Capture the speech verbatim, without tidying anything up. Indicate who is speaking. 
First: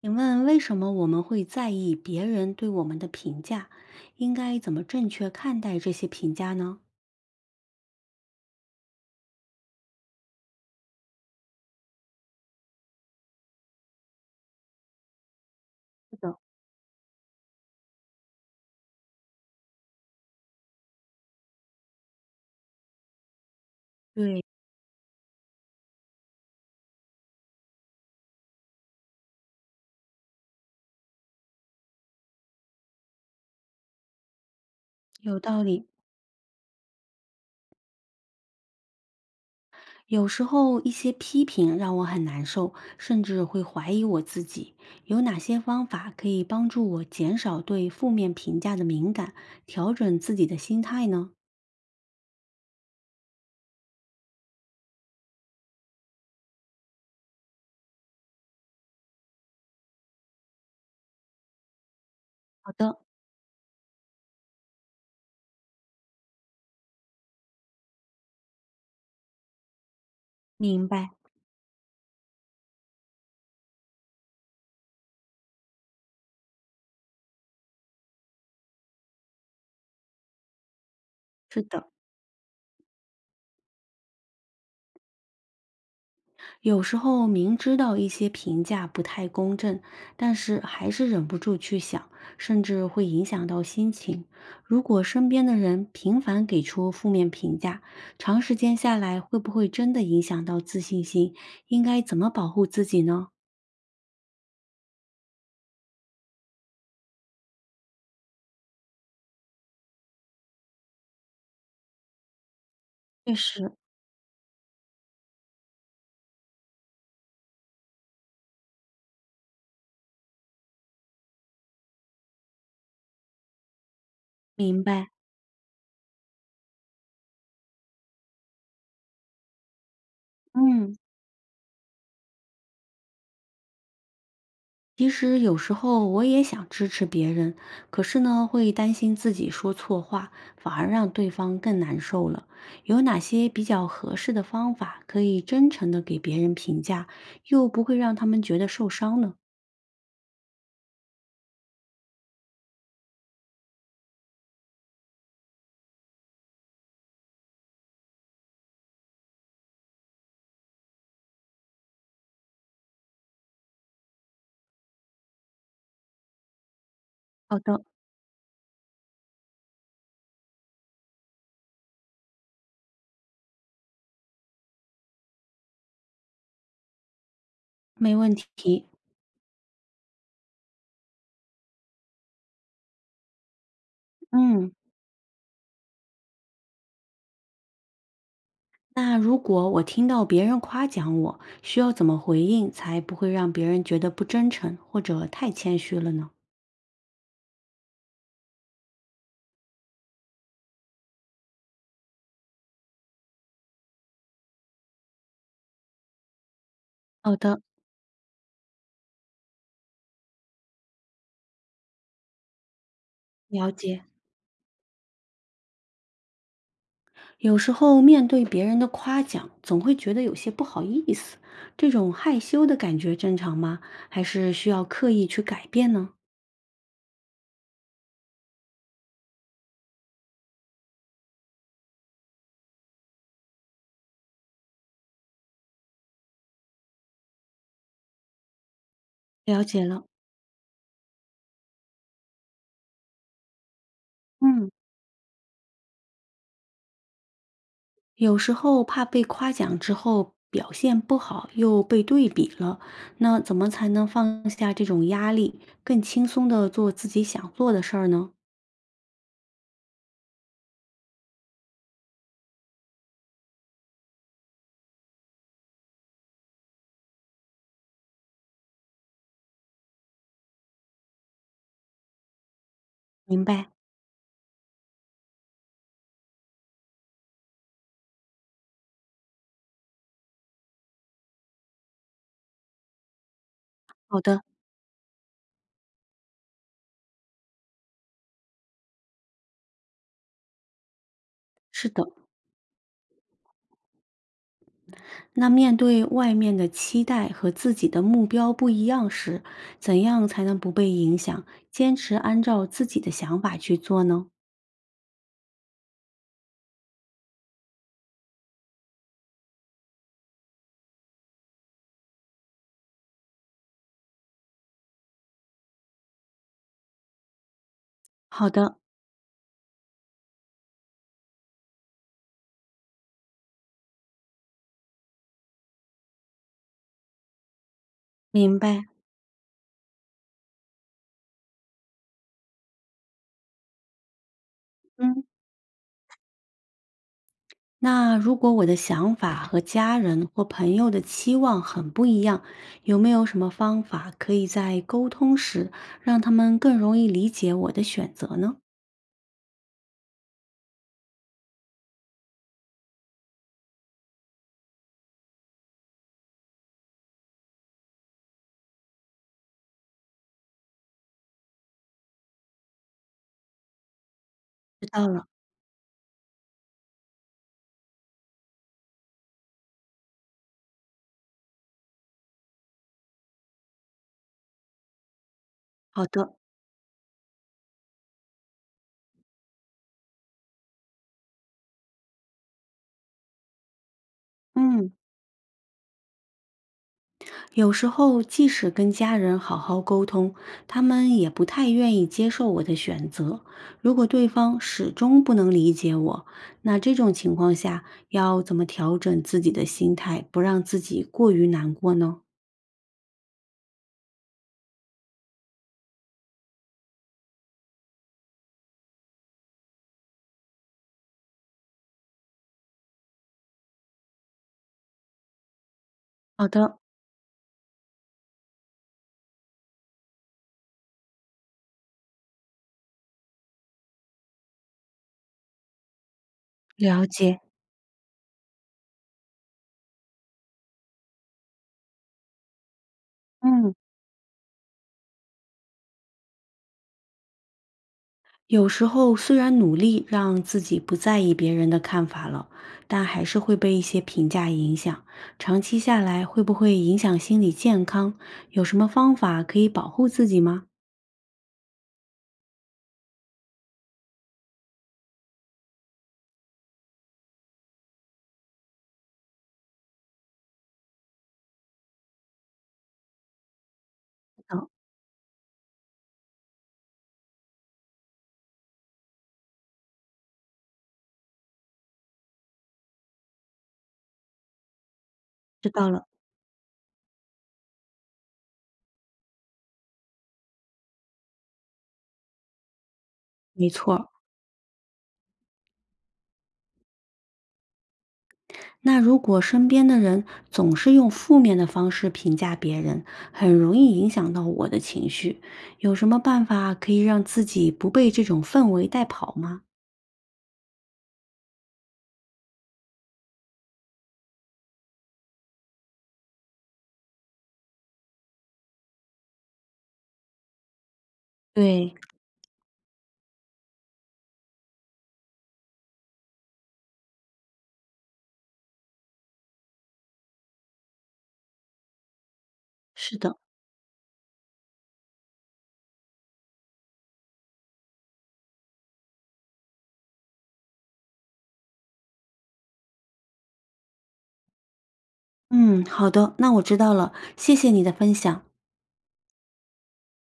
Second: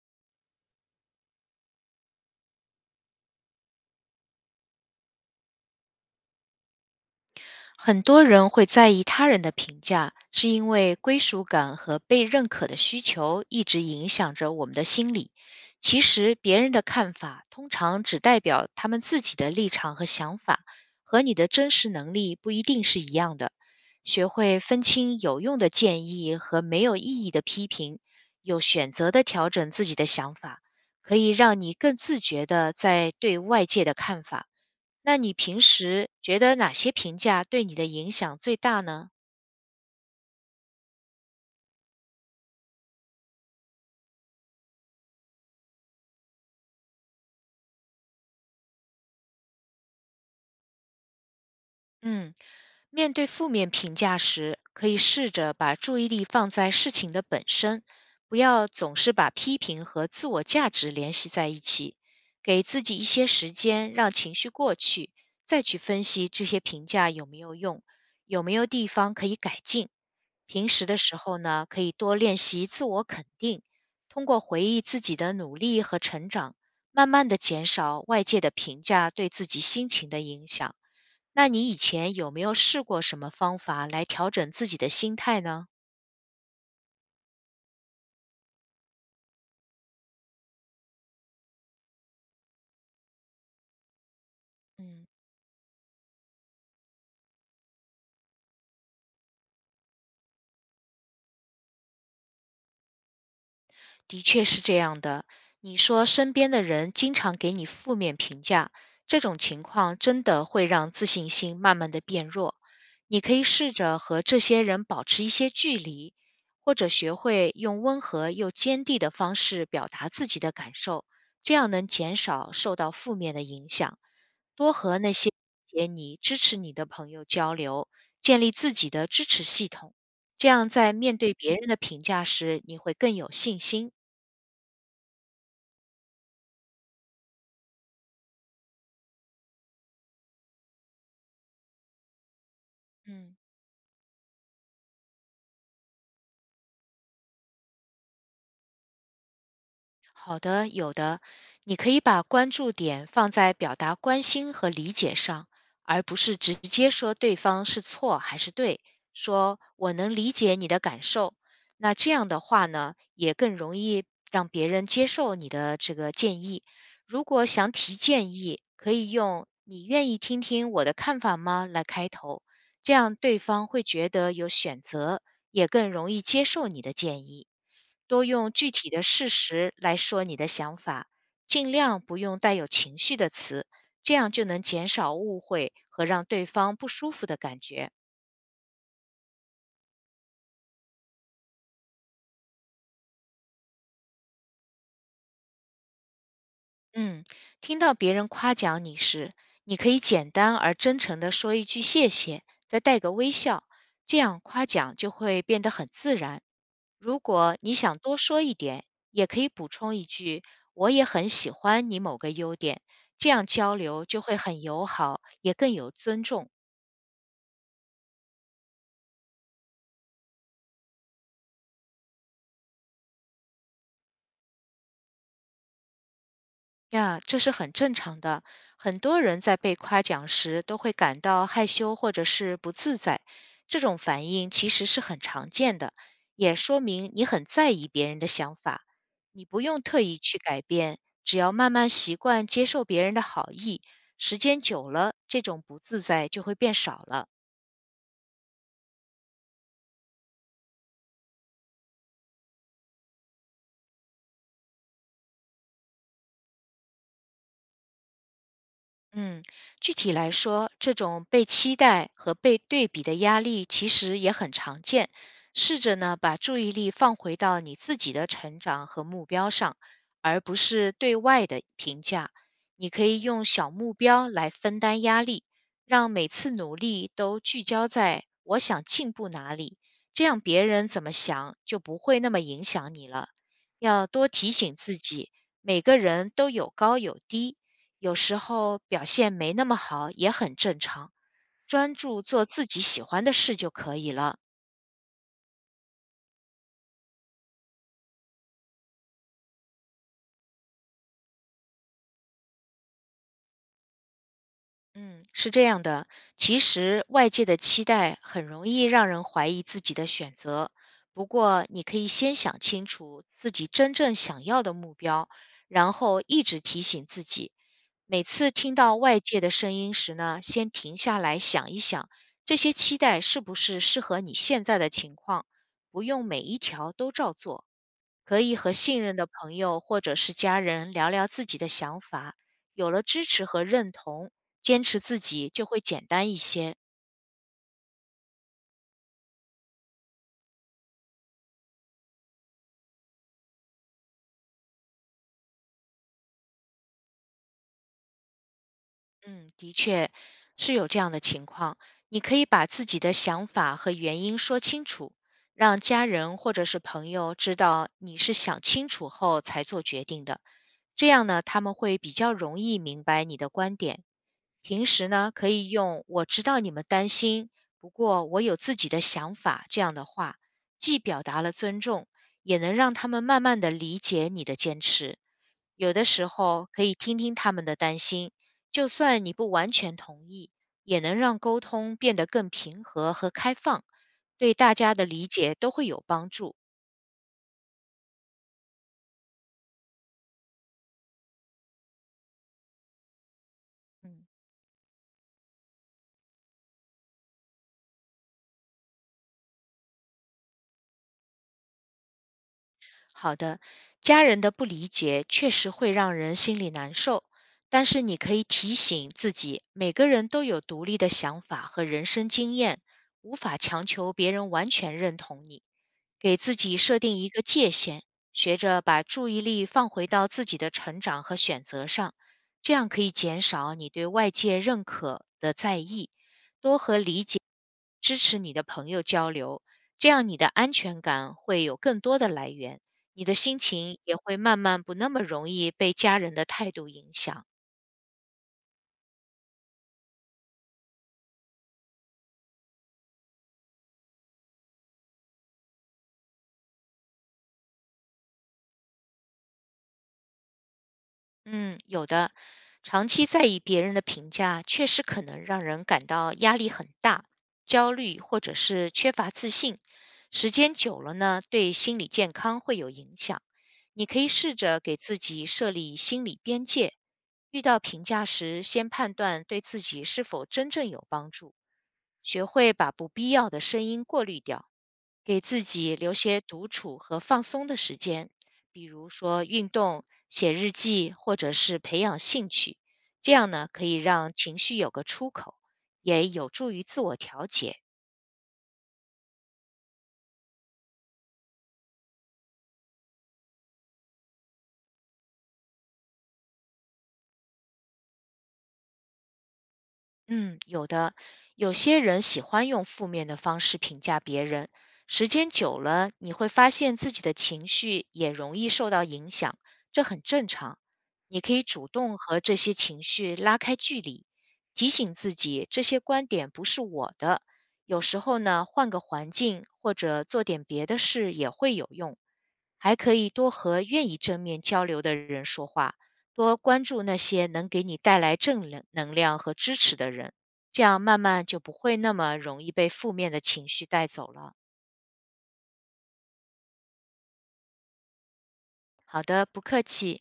Speaker 1: 请问为什么我们会在意别人对我们的评价？应该怎么正确看待这些评价呢？
Speaker 2: 很多人会在意他人的评价，是因为归属感和被认可的需求一直影响着我们的心理。其
Speaker 1: 是
Speaker 2: 实，
Speaker 1: 的，
Speaker 2: 别人的看法通常只代表他们自己的立场和想法，和你的真实能力不一定是一样的。学
Speaker 1: 对，
Speaker 2: 会分清有用的建议和没有意义的批评，有选择的调整自己的想法，可以让你更自觉的在对外界的看法。那你
Speaker 1: 有
Speaker 2: 平
Speaker 1: 道理。
Speaker 2: 时觉得哪些评价对你的影响最大呢？
Speaker 1: 有时候一些批评让我很难受，甚至会怀疑我自己。有哪些方法可以帮助我减少对负面评价的敏感，调整自己的心态呢？
Speaker 2: 嗯，面对负面评价时，可以试着把注意力放在事情的本身，不要总是把批评和自我价值联系在一起，给
Speaker 1: 好
Speaker 2: 自己
Speaker 1: 的，
Speaker 2: 一些时间让情绪过去，再去分析这些评价有没有用，有没有地方可以改进。平
Speaker 1: 明
Speaker 2: 时的
Speaker 1: 白。
Speaker 2: 时候呢，可以多练习自我肯定，通过回忆自己的努力和成长，慢慢的减少外界的评价对自己心情的影响。那
Speaker 1: 是
Speaker 2: 你以
Speaker 1: 的，
Speaker 2: 前有没有试过什么方法来调整自己的心态呢？
Speaker 1: 有时候明知道一些评价不太公正，但是还是忍不住去想，甚至会影响到心情。如果
Speaker 2: 嗯，
Speaker 1: 身边的人频繁给出负面评价，长时间下来会不会真的影响到自信心？应该怎么保护自己呢？
Speaker 2: 的确是这样的。你说身边的人经常给你负面评价，这种情况真的会让自信心慢慢的变弱。你可
Speaker 1: 确
Speaker 2: 以
Speaker 1: 实，
Speaker 2: 试着和这些人保持一些距离，或者学会用温和又坚定的方式表达自己的感受，这样能减少受到负面的影响。多
Speaker 1: 明
Speaker 2: 和
Speaker 1: 白，
Speaker 2: 那些理解你、支持你的朋友交流，建立自己的支持系统，这样在
Speaker 1: 嗯。
Speaker 2: 面对别人的评价时，你会更有信心。
Speaker 1: 其实有时候我也想支持别人，可是呢，会担心自己说错话，反而让对方更难受了。有哪
Speaker 2: 嗯，
Speaker 1: 些比较合适的方法可以真诚的给别人评价，又不会让他们觉得受伤呢？
Speaker 2: 好的，有的。你可以把关注点放在表达关心和理解上，而不是直接说对方是错还是对，说我能理解你的感受。那这样的话呢，也更容易让别人接受你的这个建议。如果
Speaker 1: 好
Speaker 2: 想
Speaker 1: 的，
Speaker 2: 提建议，可以用“你愿意听听我的看法吗”来开头，这样对方会觉得有选择，也更容易接受你的建议。
Speaker 1: 没
Speaker 2: 多
Speaker 1: 问
Speaker 2: 用具
Speaker 1: 题。
Speaker 2: 体的事实来说你的想法，尽量不用带有情绪的词，这样就能
Speaker 1: 嗯，
Speaker 2: 减少误会和让对方不舒服的感觉。
Speaker 1: 那如果我听到别人夸奖我，需要怎么回应才不会让别人觉得不真诚或者太谦虚了呢？
Speaker 2: 嗯，听到别人夸奖你时，你可以简单而真诚地说一句谢谢，再带个微笑，这样夸奖就会变得很自然。如
Speaker 1: 好
Speaker 2: 果
Speaker 1: 的。
Speaker 2: 你想多说一点，也可以补充一句“我也很喜欢你某个优点”，这样
Speaker 1: 了
Speaker 2: 交
Speaker 1: 解。
Speaker 2: 流就会很友好，也更有尊重。
Speaker 1: 有时候面对别人的夸奖，总会觉得有些不好意思，这种害羞的感觉正常吗？还是需要刻意去改变呢？
Speaker 2: 呀，这是很正常的。很多人在被夸奖时都会感到害羞或者是不自在，这种反应其实是很常见的，也说明你很在意别人的想法。你不
Speaker 1: 了
Speaker 2: 用
Speaker 1: 解
Speaker 2: 特
Speaker 1: 了，
Speaker 2: 意去改变，只要慢慢习惯接受别人的好意，时间
Speaker 1: 嗯，
Speaker 2: 久了，这种不自在就会变少了。
Speaker 1: 有时候怕被夸奖之后表现不好，又被对比了，那怎么才能放下这种压力，更轻松的做自己想做的事儿呢？
Speaker 2: 嗯，具体来说，这种被期待和被对比的压力其实也很常见。试着呢，把注意力放回到你自己的成长和目标上，而不是对外的评价。你可以
Speaker 1: 明
Speaker 2: 用
Speaker 1: 白，
Speaker 2: 小目标来分担压力，让每次努力都聚焦在我想进步哪里，这样别人怎么想就不会那么影响你了。要
Speaker 1: 好
Speaker 2: 多
Speaker 1: 的，
Speaker 2: 提醒自己，每个人都有高有低。有时候表现没那么好也很正常，
Speaker 1: 是
Speaker 2: 专
Speaker 1: 的。
Speaker 2: 注做自己喜欢的事就可以了。
Speaker 1: 那面对外面的期待和自己的目标不一样时，怎样才能不被影响，坚持按照自己的想法去做呢？
Speaker 2: 嗯，是这样的，其实外界的期待很容易让人怀疑自己的选择。不过，你可以先想清楚自己真正想要的目标，然后一直提醒自己，每
Speaker 1: 好
Speaker 2: 次听
Speaker 1: 的，
Speaker 2: 到外界的声音时呢，先停下来想一想，这些期待是不是适合你现在的情况，不用每一条都照做。可
Speaker 1: 明
Speaker 2: 以和
Speaker 1: 白。
Speaker 2: 信任的朋友或者是家人聊聊自己的想法，有了支持和认同，坚持自
Speaker 1: 嗯，
Speaker 2: 己就会简单一些。
Speaker 1: 那如果我的想法和家人或朋友的期望很不一样，有没有什么方法可以在沟通时让他们更容易理解我的选择呢？
Speaker 2: 嗯，的确是有这样的情况。你可以把自己的想法和原因说清楚，让家人或者是朋友知道你是想清楚后才做决定的，这样呢，他们会比较容易明白你的观点。平
Speaker 1: 知道
Speaker 2: 时
Speaker 1: 了，
Speaker 2: 呢，可以用“我知道你们担心，不过我有自己的想法”这样的话，既表达了尊重，也能让他们慢慢的理解你的坚持。有的
Speaker 1: 好
Speaker 2: 时
Speaker 1: 的，
Speaker 2: 候可以听听他们的担心，就算你不完全同意，也能让沟通变得更平和和开放，对大
Speaker 1: 嗯。
Speaker 2: 家的理解都会有帮助。
Speaker 1: 有时候，即使跟家人好好沟通，他们也不太愿意接受我的选择。如果
Speaker 2: 嗯。
Speaker 1: 对方始终不能理解我，那这种情况下，要怎么调整自己的心态，不让自己过于难过呢？
Speaker 2: 好的，家人的不理解确实会让人心里难受，但是你可以提醒自己，每个人都有独立的想法和人生经验，无法强求别人完全认同你。给
Speaker 1: 好
Speaker 2: 自己
Speaker 1: 的，
Speaker 2: 设定一个界限，学着把注意力放回到自己的成长和选择上，这样可以减少你对外界认可的在意，多和
Speaker 1: 了
Speaker 2: 理
Speaker 1: 解。
Speaker 2: 解、支持你的朋友交流，这样你的安全感会有更多的来源。你的心
Speaker 1: 嗯，
Speaker 2: 情也会慢慢不那么容易被家人的态度影响。
Speaker 1: 有时候虽然努力让自己不在意别人的看法了，但还是会被一些评价影响。长期下来，会不会影响心理健康？有什么方法可以保护自己吗？
Speaker 2: 嗯，有的，长期在意别人的评价，确实可能让人感到压力很大、焦虑，或者是缺乏自信。时间久了呢，对心理健康会有影响。你可以试着给自己设立心理边界，遇到评价时，先判断对自己是否真正有帮助，学会把不必要的声音过滤掉，给自
Speaker 1: 知道
Speaker 2: 己
Speaker 1: 了。
Speaker 2: 留些独处和放松的时间。比如说运动、写日记，或者是培养兴趣，这样
Speaker 1: 没
Speaker 2: 呢可
Speaker 1: 错
Speaker 2: 以
Speaker 1: 儿。
Speaker 2: 让情绪有个出口，也有助于自我调节。
Speaker 1: 那如果身边的人总是用负面的方式评价别人，很容易影响到我的情绪。有什么办法可以让自己不被这种氛围带跑吗？
Speaker 2: 嗯，有的，有些人喜欢用负面的方式评价别人，时间久了，你会发现自己的情绪也容易受到影响，这很正常。你可以主
Speaker 1: 对，
Speaker 2: 动和这些情绪拉开距离，提醒自己这些观点不是我的。有时候呢，换个环境或者做点别的事也会有用。还可
Speaker 1: 是
Speaker 2: 以
Speaker 1: 的，
Speaker 2: 多和愿意正面交流的人说话，多关注那些能给你带来正能能量和支持的人，这样慢慢就不会那么容易被负面的情绪带走了。
Speaker 1: 嗯，好的，那我知道了，谢谢你的分享。
Speaker 2: 好的，不客气。